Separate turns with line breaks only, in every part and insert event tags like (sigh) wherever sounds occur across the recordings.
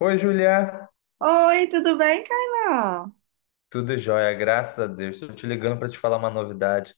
Oi, Julia.
Oi, tudo bem, Kainan?
Tudo jóia, graças a Deus. Estou te ligando para te falar uma novidade.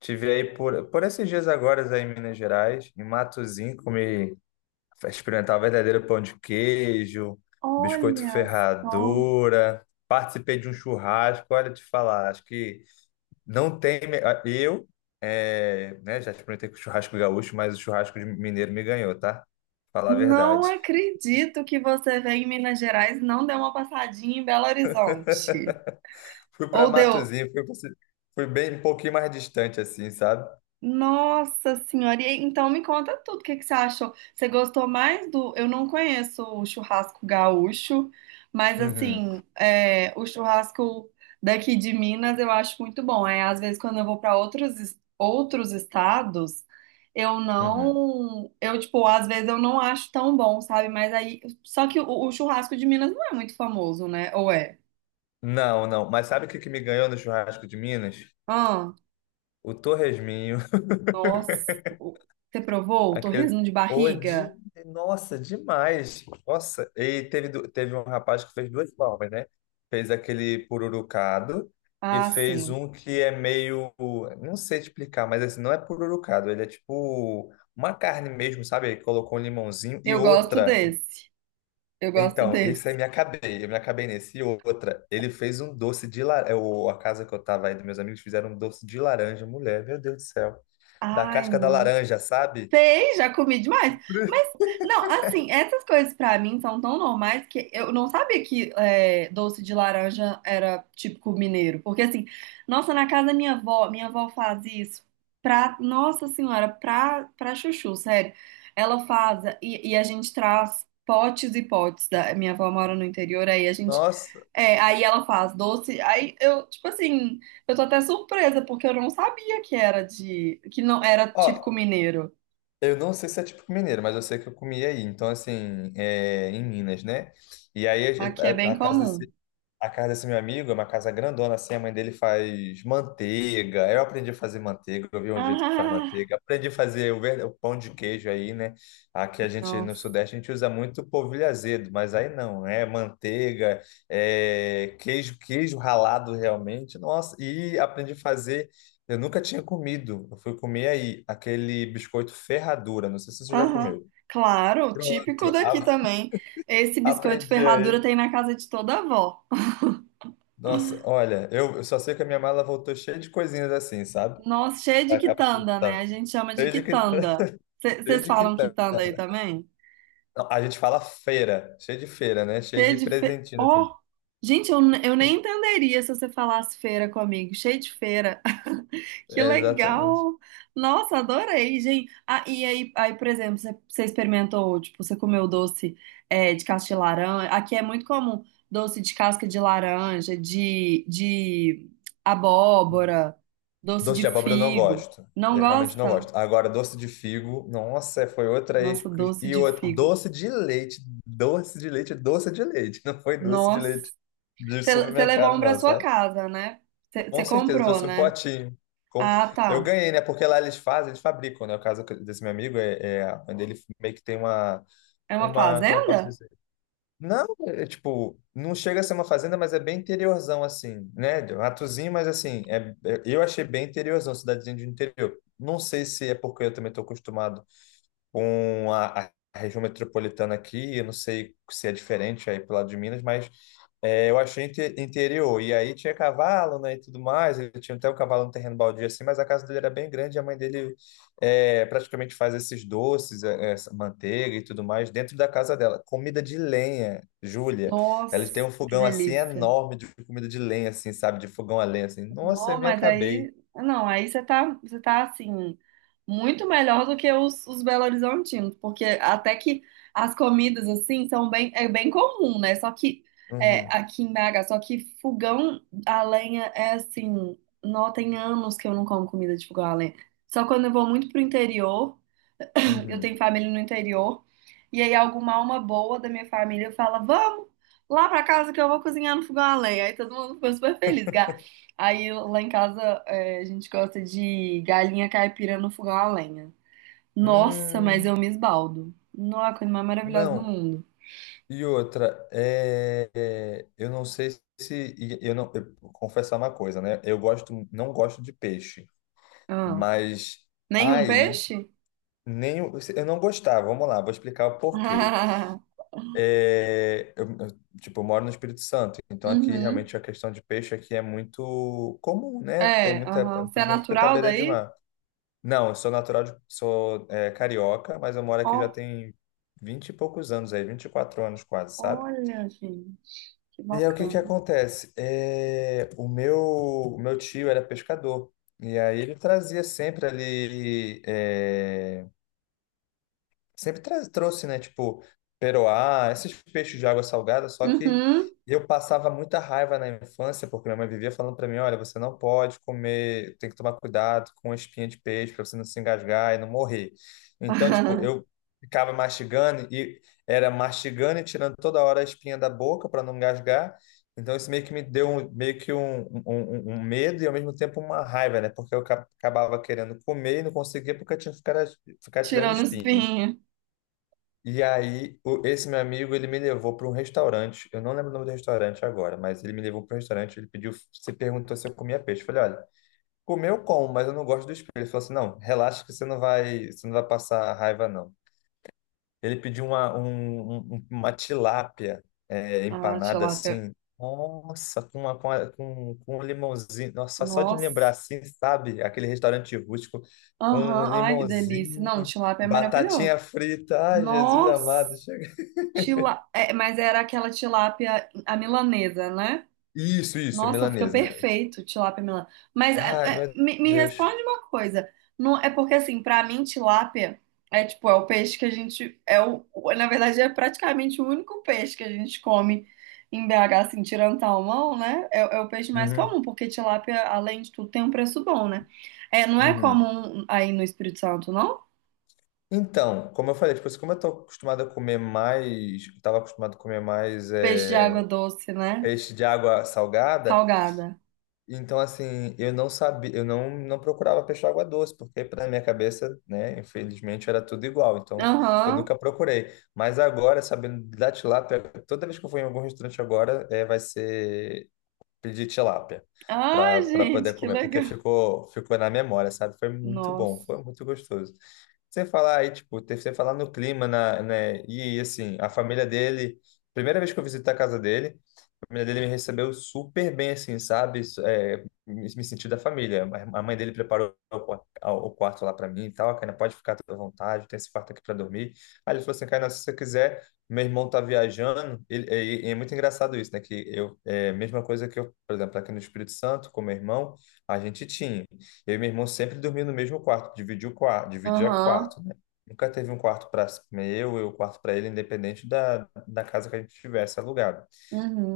Tive aí por esses dias agora aí em Minas Gerais, em Matozinhos, experimentar verdadeiro pão de queijo, biscoito
Olha só.
ferradura, participei de um churrasco. Olha, te falar, acho que não tem. Eu, é, né, já experimentei com churrasco gaúcho, mas o churrasco de mineiro me ganhou, tá? Falar a
Não
verdade.
acredito que você veio em Minas Gerais e não deu uma passadinha em Belo Horizonte.
(laughs) Fui para
Ou deu,
Matozinhos, fui bem um pouquinho mais distante, assim, sabe?
nossa senhora, e então me conta tudo, o que que você achou? Você gostou mais do... Eu não conheço o churrasco gaúcho, mas
Uhum,
assim, é, o churrasco daqui de Minas eu acho muito bom. É, às vezes quando eu vou para outros, outros estados, eu
uhum.
não... Eu, tipo, às vezes eu não acho tão bom, sabe? Mas aí... Só que o churrasco de Minas não é muito famoso, né? Ou é?
Não, não. Mas sabe o que, que me ganhou no churrasco de Minas?
Ah,
O torresminho. (laughs)
nossa, você provou o
Aquele.
torresmo de
Ô,
barriga?
de... Nossa, demais. Nossa. E teve um rapaz que fez duas formas, né? Fez aquele pururucado e
Ah,
fez
sim.
um que é meio. Não sei te explicar, mas assim, não é pururucado. Ele é tipo uma carne mesmo, sabe? Ele colocou um limãozinho e
Eu gosto
outra.
desse. Eu gosto
Então, esse aí
desse.
me acabei, eu me acabei nesse. E outra, ele fez um doce de laranja. A casa que eu tava aí, dos meus amigos fizeram um doce de laranja, mulher, meu Deus do céu. Da
Ai,
casca da
não.
laranja, sabe?
Sei, já comi demais. Mas,
(laughs)
não, assim, essas coisas pra mim são tão normais que eu não sabia que é, doce de laranja era típico mineiro. Porque, assim, nossa, na casa da minha avó faz isso pra, nossa senhora, pra chuchu, sério. Ela faz e a gente traz potes e potes. Minha avó mora no interior, aí a gente
Nossa.
Aí ela faz doce. Aí eu, tipo assim, eu tô até surpresa, porque eu não sabia que era de, que não era
Ó,
típico mineiro.
eu não sei se é típico mineiro, mas eu sei que eu comi aí. Então, assim, é, em Minas, né? E aí
Aqui é bem comum.
a casa desse meu amigo é uma casa grandona, assim, a mãe dele faz manteiga. Eu aprendi a fazer manteiga, eu vi um jeito que faz
Ah,
manteiga. Aprendi a fazer o pão de queijo aí, né? Aqui a gente, no
nossa.
Sudeste, a gente usa muito polvilho azedo, mas aí não, é manteiga, é queijo, queijo ralado realmente. Nossa, e aprendi a fazer, eu nunca tinha comido, eu fui comer aí, aquele biscoito ferradura, não sei se você já
Aham.
comeu.
Claro, típico
Pronto,
daqui também. Esse biscoito
aprendi
ferradura
aí.
tem na casa de toda avó.
Nossa, olha, eu só sei que a minha mala voltou cheia de coisinhas assim, sabe?
Nossa, cheio de
Pra cá, pro Espírito
quitanda, né? A
Santo.
gente chama de
Cheio de
quitanda.
quitanda, (laughs) cheio
Vocês
de
falam
quitanda.
quitanda aí também?
Não, a gente fala feira, cheio de feira, né? Cheio
Cheio
de
de fe...
presentinho, assim.
Ó, gente, eu, eu nem entenderia se você falasse feira comigo. Cheio de feira. Que
É, exatamente.
legal! Nossa, adorei, gente. Ah, e aí, aí, por exemplo, você experimentou, tipo, você comeu doce é, de casca de laranja. Aqui é muito comum doce de casca de laranja, de abóbora, doce
Doce
de
de abóbora eu não
figo.
gosto.
Não
Eu realmente não
gosta?
gosto. Agora, doce de figo, nossa, foi outra ex.
Nossa, doce
E
de
outra,
figo.
doce de leite, doce de leite, doce de leite. Não foi doce de
Nossa.
leite de
Você levou um
supermercado,
pra
não,
sua
sabe?
casa, né? Você,
Com
você
certeza, eu
comprou,
trouxe um
né?
potinho. Com-
Ah,
Eu
tá.
ganhei, né? Porque lá eles fazem, eles fabricam, né? O caso desse meu amigo é a mãe dele meio que tem uma,
É uma
uma, como eu posso
fazenda?
dizer? Não, é tipo, não chega a ser uma fazenda, mas é bem interiorzão, assim, né? Ratozinho, mas assim, eu achei bem interiorzão, cidadezinha de interior. Não sei se é porque eu também estou acostumado com a região metropolitana aqui, eu não sei se é diferente aí pro lado de Minas, mas eu achei interior. E aí tinha cavalo, né, e tudo mais. Ele tinha até um cavalo no terreno baldio assim, mas a casa dele era bem grande. E a mãe dele praticamente faz esses doces, essa manteiga e tudo mais dentro da casa dela. Comida de lenha, Júlia.
Nossa,
Ela tem um
que
fogão assim
delícia.
enorme de comida de lenha, assim, sabe, de fogão a lenha, assim. Nossa,
Não,
eu me
mas
acabei.
aí, não, aí você tá assim, muito melhor do que os Belo Horizontinos, porque até que as comidas assim são bem, é bem comum, né? Só que
Uhum,
aqui em BH, só que fogão a lenha é assim, não tem anos que eu não como comida de fogão a lenha. Só quando eu vou muito pro interior eu tenho
uhum.
família no interior. E aí alguma alma boa da minha família fala: "Vamos lá pra casa que eu vou cozinhar no fogão a lenha". Aí todo mundo ficou super feliz. Aí lá em casa a gente gosta de galinha caipira no fogão a lenha. Nossa, mas
Hum,
eu me esbaldo. Nossa, a coisa mais maravilhosa do
não.
mundo.
E outra, eu não sei, se e eu não eu, vou confessar uma coisa, né? Eu gosto, não gosto de peixe,
Ah,
mas
nenhum
aí
peixe?
nem o- eu não gostava. Vamos lá, vou explicar o porquê.
(laughs)
Eu, tipo, eu moro no Espírito Santo, então aqui
Uhum.
realmente a questão de peixe aqui é muito comum, né? Tem
É,
muita,
aham. Você é
principalmente porque tá à
natural
beira de
daí?
mar. Não, eu sou natural de, carioca, mas eu moro aqui já
Ó,
tem vinte e poucos anos aí, 24 anos quase, sabe?
olha, gente, que
E aí, o que que
bacana.
acontece? O meu tio era pescador, e aí ele trazia sempre ali trouxe, né? Tipo, peroá, esses peixes de água salgada, só que
Uhum.
eu passava muita raiva na infância, porque minha mãe vivia falando para mim, olha, você não pode comer, tem que tomar cuidado com a espinha de peixe para você não se engasgar e não morrer. Então, tipo,
(laughs)
eu ficava mastigando e era mastigando e tirando toda hora a espinha da boca para não engasgar. Então, isso meio que me deu um- meio que um- um um medo e, ao mesmo tempo, uma raiva, né? Porque eu acabava querendo comer e não conseguia porque eu tinha que ficar tirando
Tirando
espinha.
espinho.
E aí, esse meu amigo, ele me levou para um restaurante. Eu não lembro o nome do restaurante agora, mas ele me levou para um restaurante. Ele pediu, se perguntou se eu comia peixe. Eu falei, olha, comer eu como, mas eu não gosto dos peixes. Ele falou assim, não, relaxa que você não vai passar raiva, não. Ele pediu uma, um- um, uma tilápia
Ah,
empanada
tilápia.
assim. Nossa, com, uma, com, a- com, com um limãozinho. Nossa, só de lembrar
Nossa.
assim, sabe? Aquele restaurante rústico com um
Aham. Ai, que delícia.
limãozinho,
Não, tilápia é
batatinha
maravilhoso.
frita. Ai, Jesus
Nossa.
amado.
Tila... É, mas era aquela tilápia a milanesa, né?
Isso,
Nossa, fica
milanesa, né?
perfeito, tilápia melã. Mas
Ai, meu
me
Deus.
responde uma coisa. Não, é porque assim, pra mim tilápia é tipo, é o peixe que a gente é na verdade é praticamente o único peixe que a gente come em BH, assim, tirando salmão, né? É, é o peixe mais
Uhum,
comum, porque tilápia, além de tudo, tem um preço bom, né? É, não é
uhum.
comum aí no Espírito Santo, não?
Então, como eu falei, tipo, assim, como eu tô acostumado a comer mais, estava acostumado a comer mais
Peixe de água doce, né?
peixe de água salgada,
Salgada.
então assim, eu não sabia, eu não procurava peixe de água doce, porque para minha cabeça, né, infelizmente era tudo igual, então eu
Aham.
nunca procurei. Mas agora, sabendo da tilápia, toda vez que eu for em algum restaurante agora, vai ser pedi tilápia
Ai,
para
gente,
poder
que
comer, porque
legal.
ficou na memória, sabe? Foi muito bom, foi
Nossa.
muito gostoso. Você falar aí, tipo, você falar no clima, na, né? E assim, a família dele, primeira vez que eu visitei a casa dele, a família dele me recebeu super bem, assim, sabe? Isso, me senti da família. A mãe dele preparou o quarto lá para mim e tal. A Kaina pode ficar toda à vontade, tem esse quarto aqui para dormir. Aí ele falou assim: Kaina, se você quiser, meu irmão tá viajando. É muito engraçado isso, né? Que eu, é a mesma coisa que eu, por exemplo, aqui no Espírito Santo, com meu irmão, a gente tinha. Eu e meu irmão sempre dormia no mesmo quarto, dividia o quarto, dividia
Aham.
quarto, né? Nunca teve um quarto para eu e o quarto para ele, independente da casa que a gente tivesse alugado.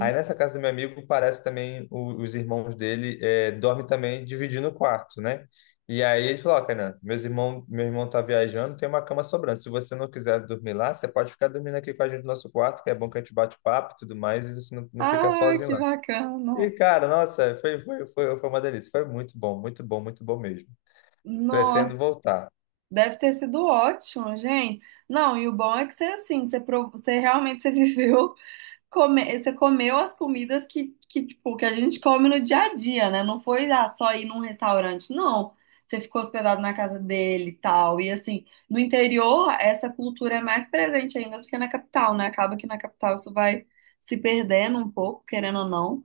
Aí nessa casa do meu amigo parece também os irmãos dele dormem também dividindo o quarto, né? E aí ele falou, ó, Kainan, meu irmão tá viajando, tem uma cama sobrando. Se você não quiser dormir lá, você pode ficar dormindo aqui com a gente no nosso quarto, que é bom que a gente bate papo e tudo mais, e você não fica
Ah,
sozinho
que
lá. E,
bacana!
cara, nossa, foi uma delícia. Foi muito bom, muito bom, muito bom mesmo. Pretendo
Nossa,
voltar.
deve ter sido ótimo, gente. Não, e o bom é que você assim, você realmente você (laughs) viveu, você comeu as comidas tipo, que a gente come no dia a dia, né? Não foi só ir num restaurante, não. Você ficou hospedado na casa dele e tal. E assim, no interior, essa cultura é mais presente ainda do que na capital, né? Acaba que na capital isso vai se perdendo um pouco, querendo ou não.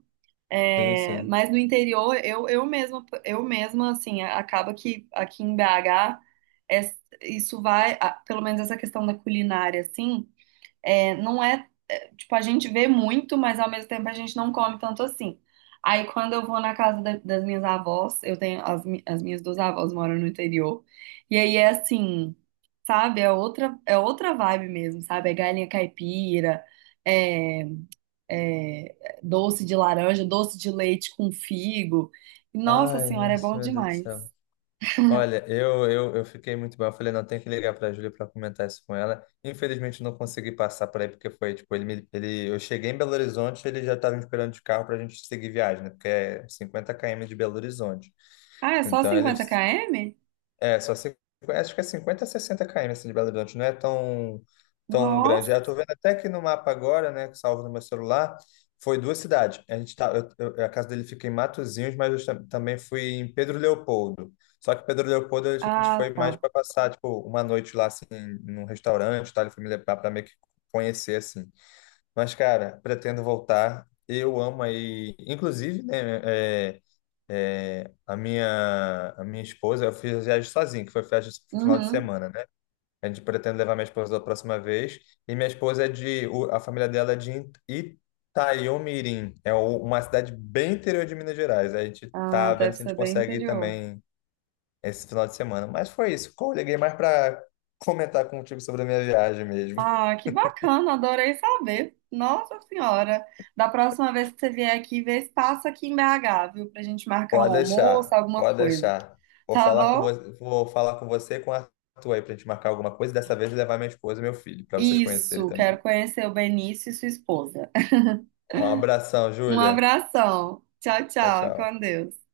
Sim,
É,
sim.
mas no interior, eu mesma, assim, acaba que aqui em BH, é- isso vai, pelo menos essa questão da culinária, assim, é, não é, é, tipo, a gente vê muito, mas ao mesmo tempo a gente não come tanto assim. Aí quando eu vou na casa das minhas avós, eu tenho, as minhas duas avós moram no interior, e aí é assim, sabe, é outra vibe mesmo, sabe, é galinha caipira, é, doce de laranja, doce de leite com figo. Nossa
Ai,
senhora, é
nossa,
bom
meu Deus do
demais.
céu. Olha, eu fiquei muito bem. Eu falei, não, tem que ligar para a Júlia para comentar isso com ela. Infelizmente, não consegui passar por aí, porque foi, tipo, eu cheguei em Belo Horizonte, ele já estava me esperando de carro para a gente seguir viagem, né? Porque é 50 km de Belo Horizonte.
Ah, é só
Então, ele
50 km?
é, só cin- acho que é 50 a 60 km assim, de Belo Horizonte, não é tão, tão grande.
Nossa.
Eu tô vendo até que no mapa agora, né, que salvo no meu celular, foi duas cidades. A gente tá, eu- A casa dele fica em Matozinhos, mas eu também fui em Pedro Leopoldo. Só que Pedro Leopoldo a gente foi
Ah,
mais
tá.
para passar, tipo, uma noite lá, assim, num restaurante, tá? Ele foi me levar para meio que conhecer, assim. Mas, cara, pretendo voltar. Eu amo aí, inclusive, né? é, a minha esposa, eu fiz a viagem sozinho, que foi viagem no final de
Uhum.
semana, né? A gente pretende levar minha esposa da próxima vez. E minha esposa é a família dela é de Itaiomirim, é uma cidade bem interior de Minas Gerais. A gente
Ah,
tá vendo
deve
se a gente
ser bem
consegue ir
interior.
também esse final de semana. Mas foi isso. Eu liguei mais para comentar contigo sobre a minha viagem mesmo.
Ah, que bacana, adorei saber. Nossa senhora. Da próxima vez que você vier aqui, vê se passa aqui em BH, viu? Pra gente marcar um
Pode
almoço,
deixar,
alguma
pode
coisa.
deixar. Vou
Tá
falar com
bom?
você, vou falar com você e com a Arthur aí pra gente marcar alguma coisa. Dessa vez levar minha esposa e meu filho, para vocês conhecerem
Isso,
também.
quero conhecer o Benício e sua esposa.
Um abração,
Um
Júlia.
abração. Tchau,
Tchau,
tchau.
tchau.
Com Deus.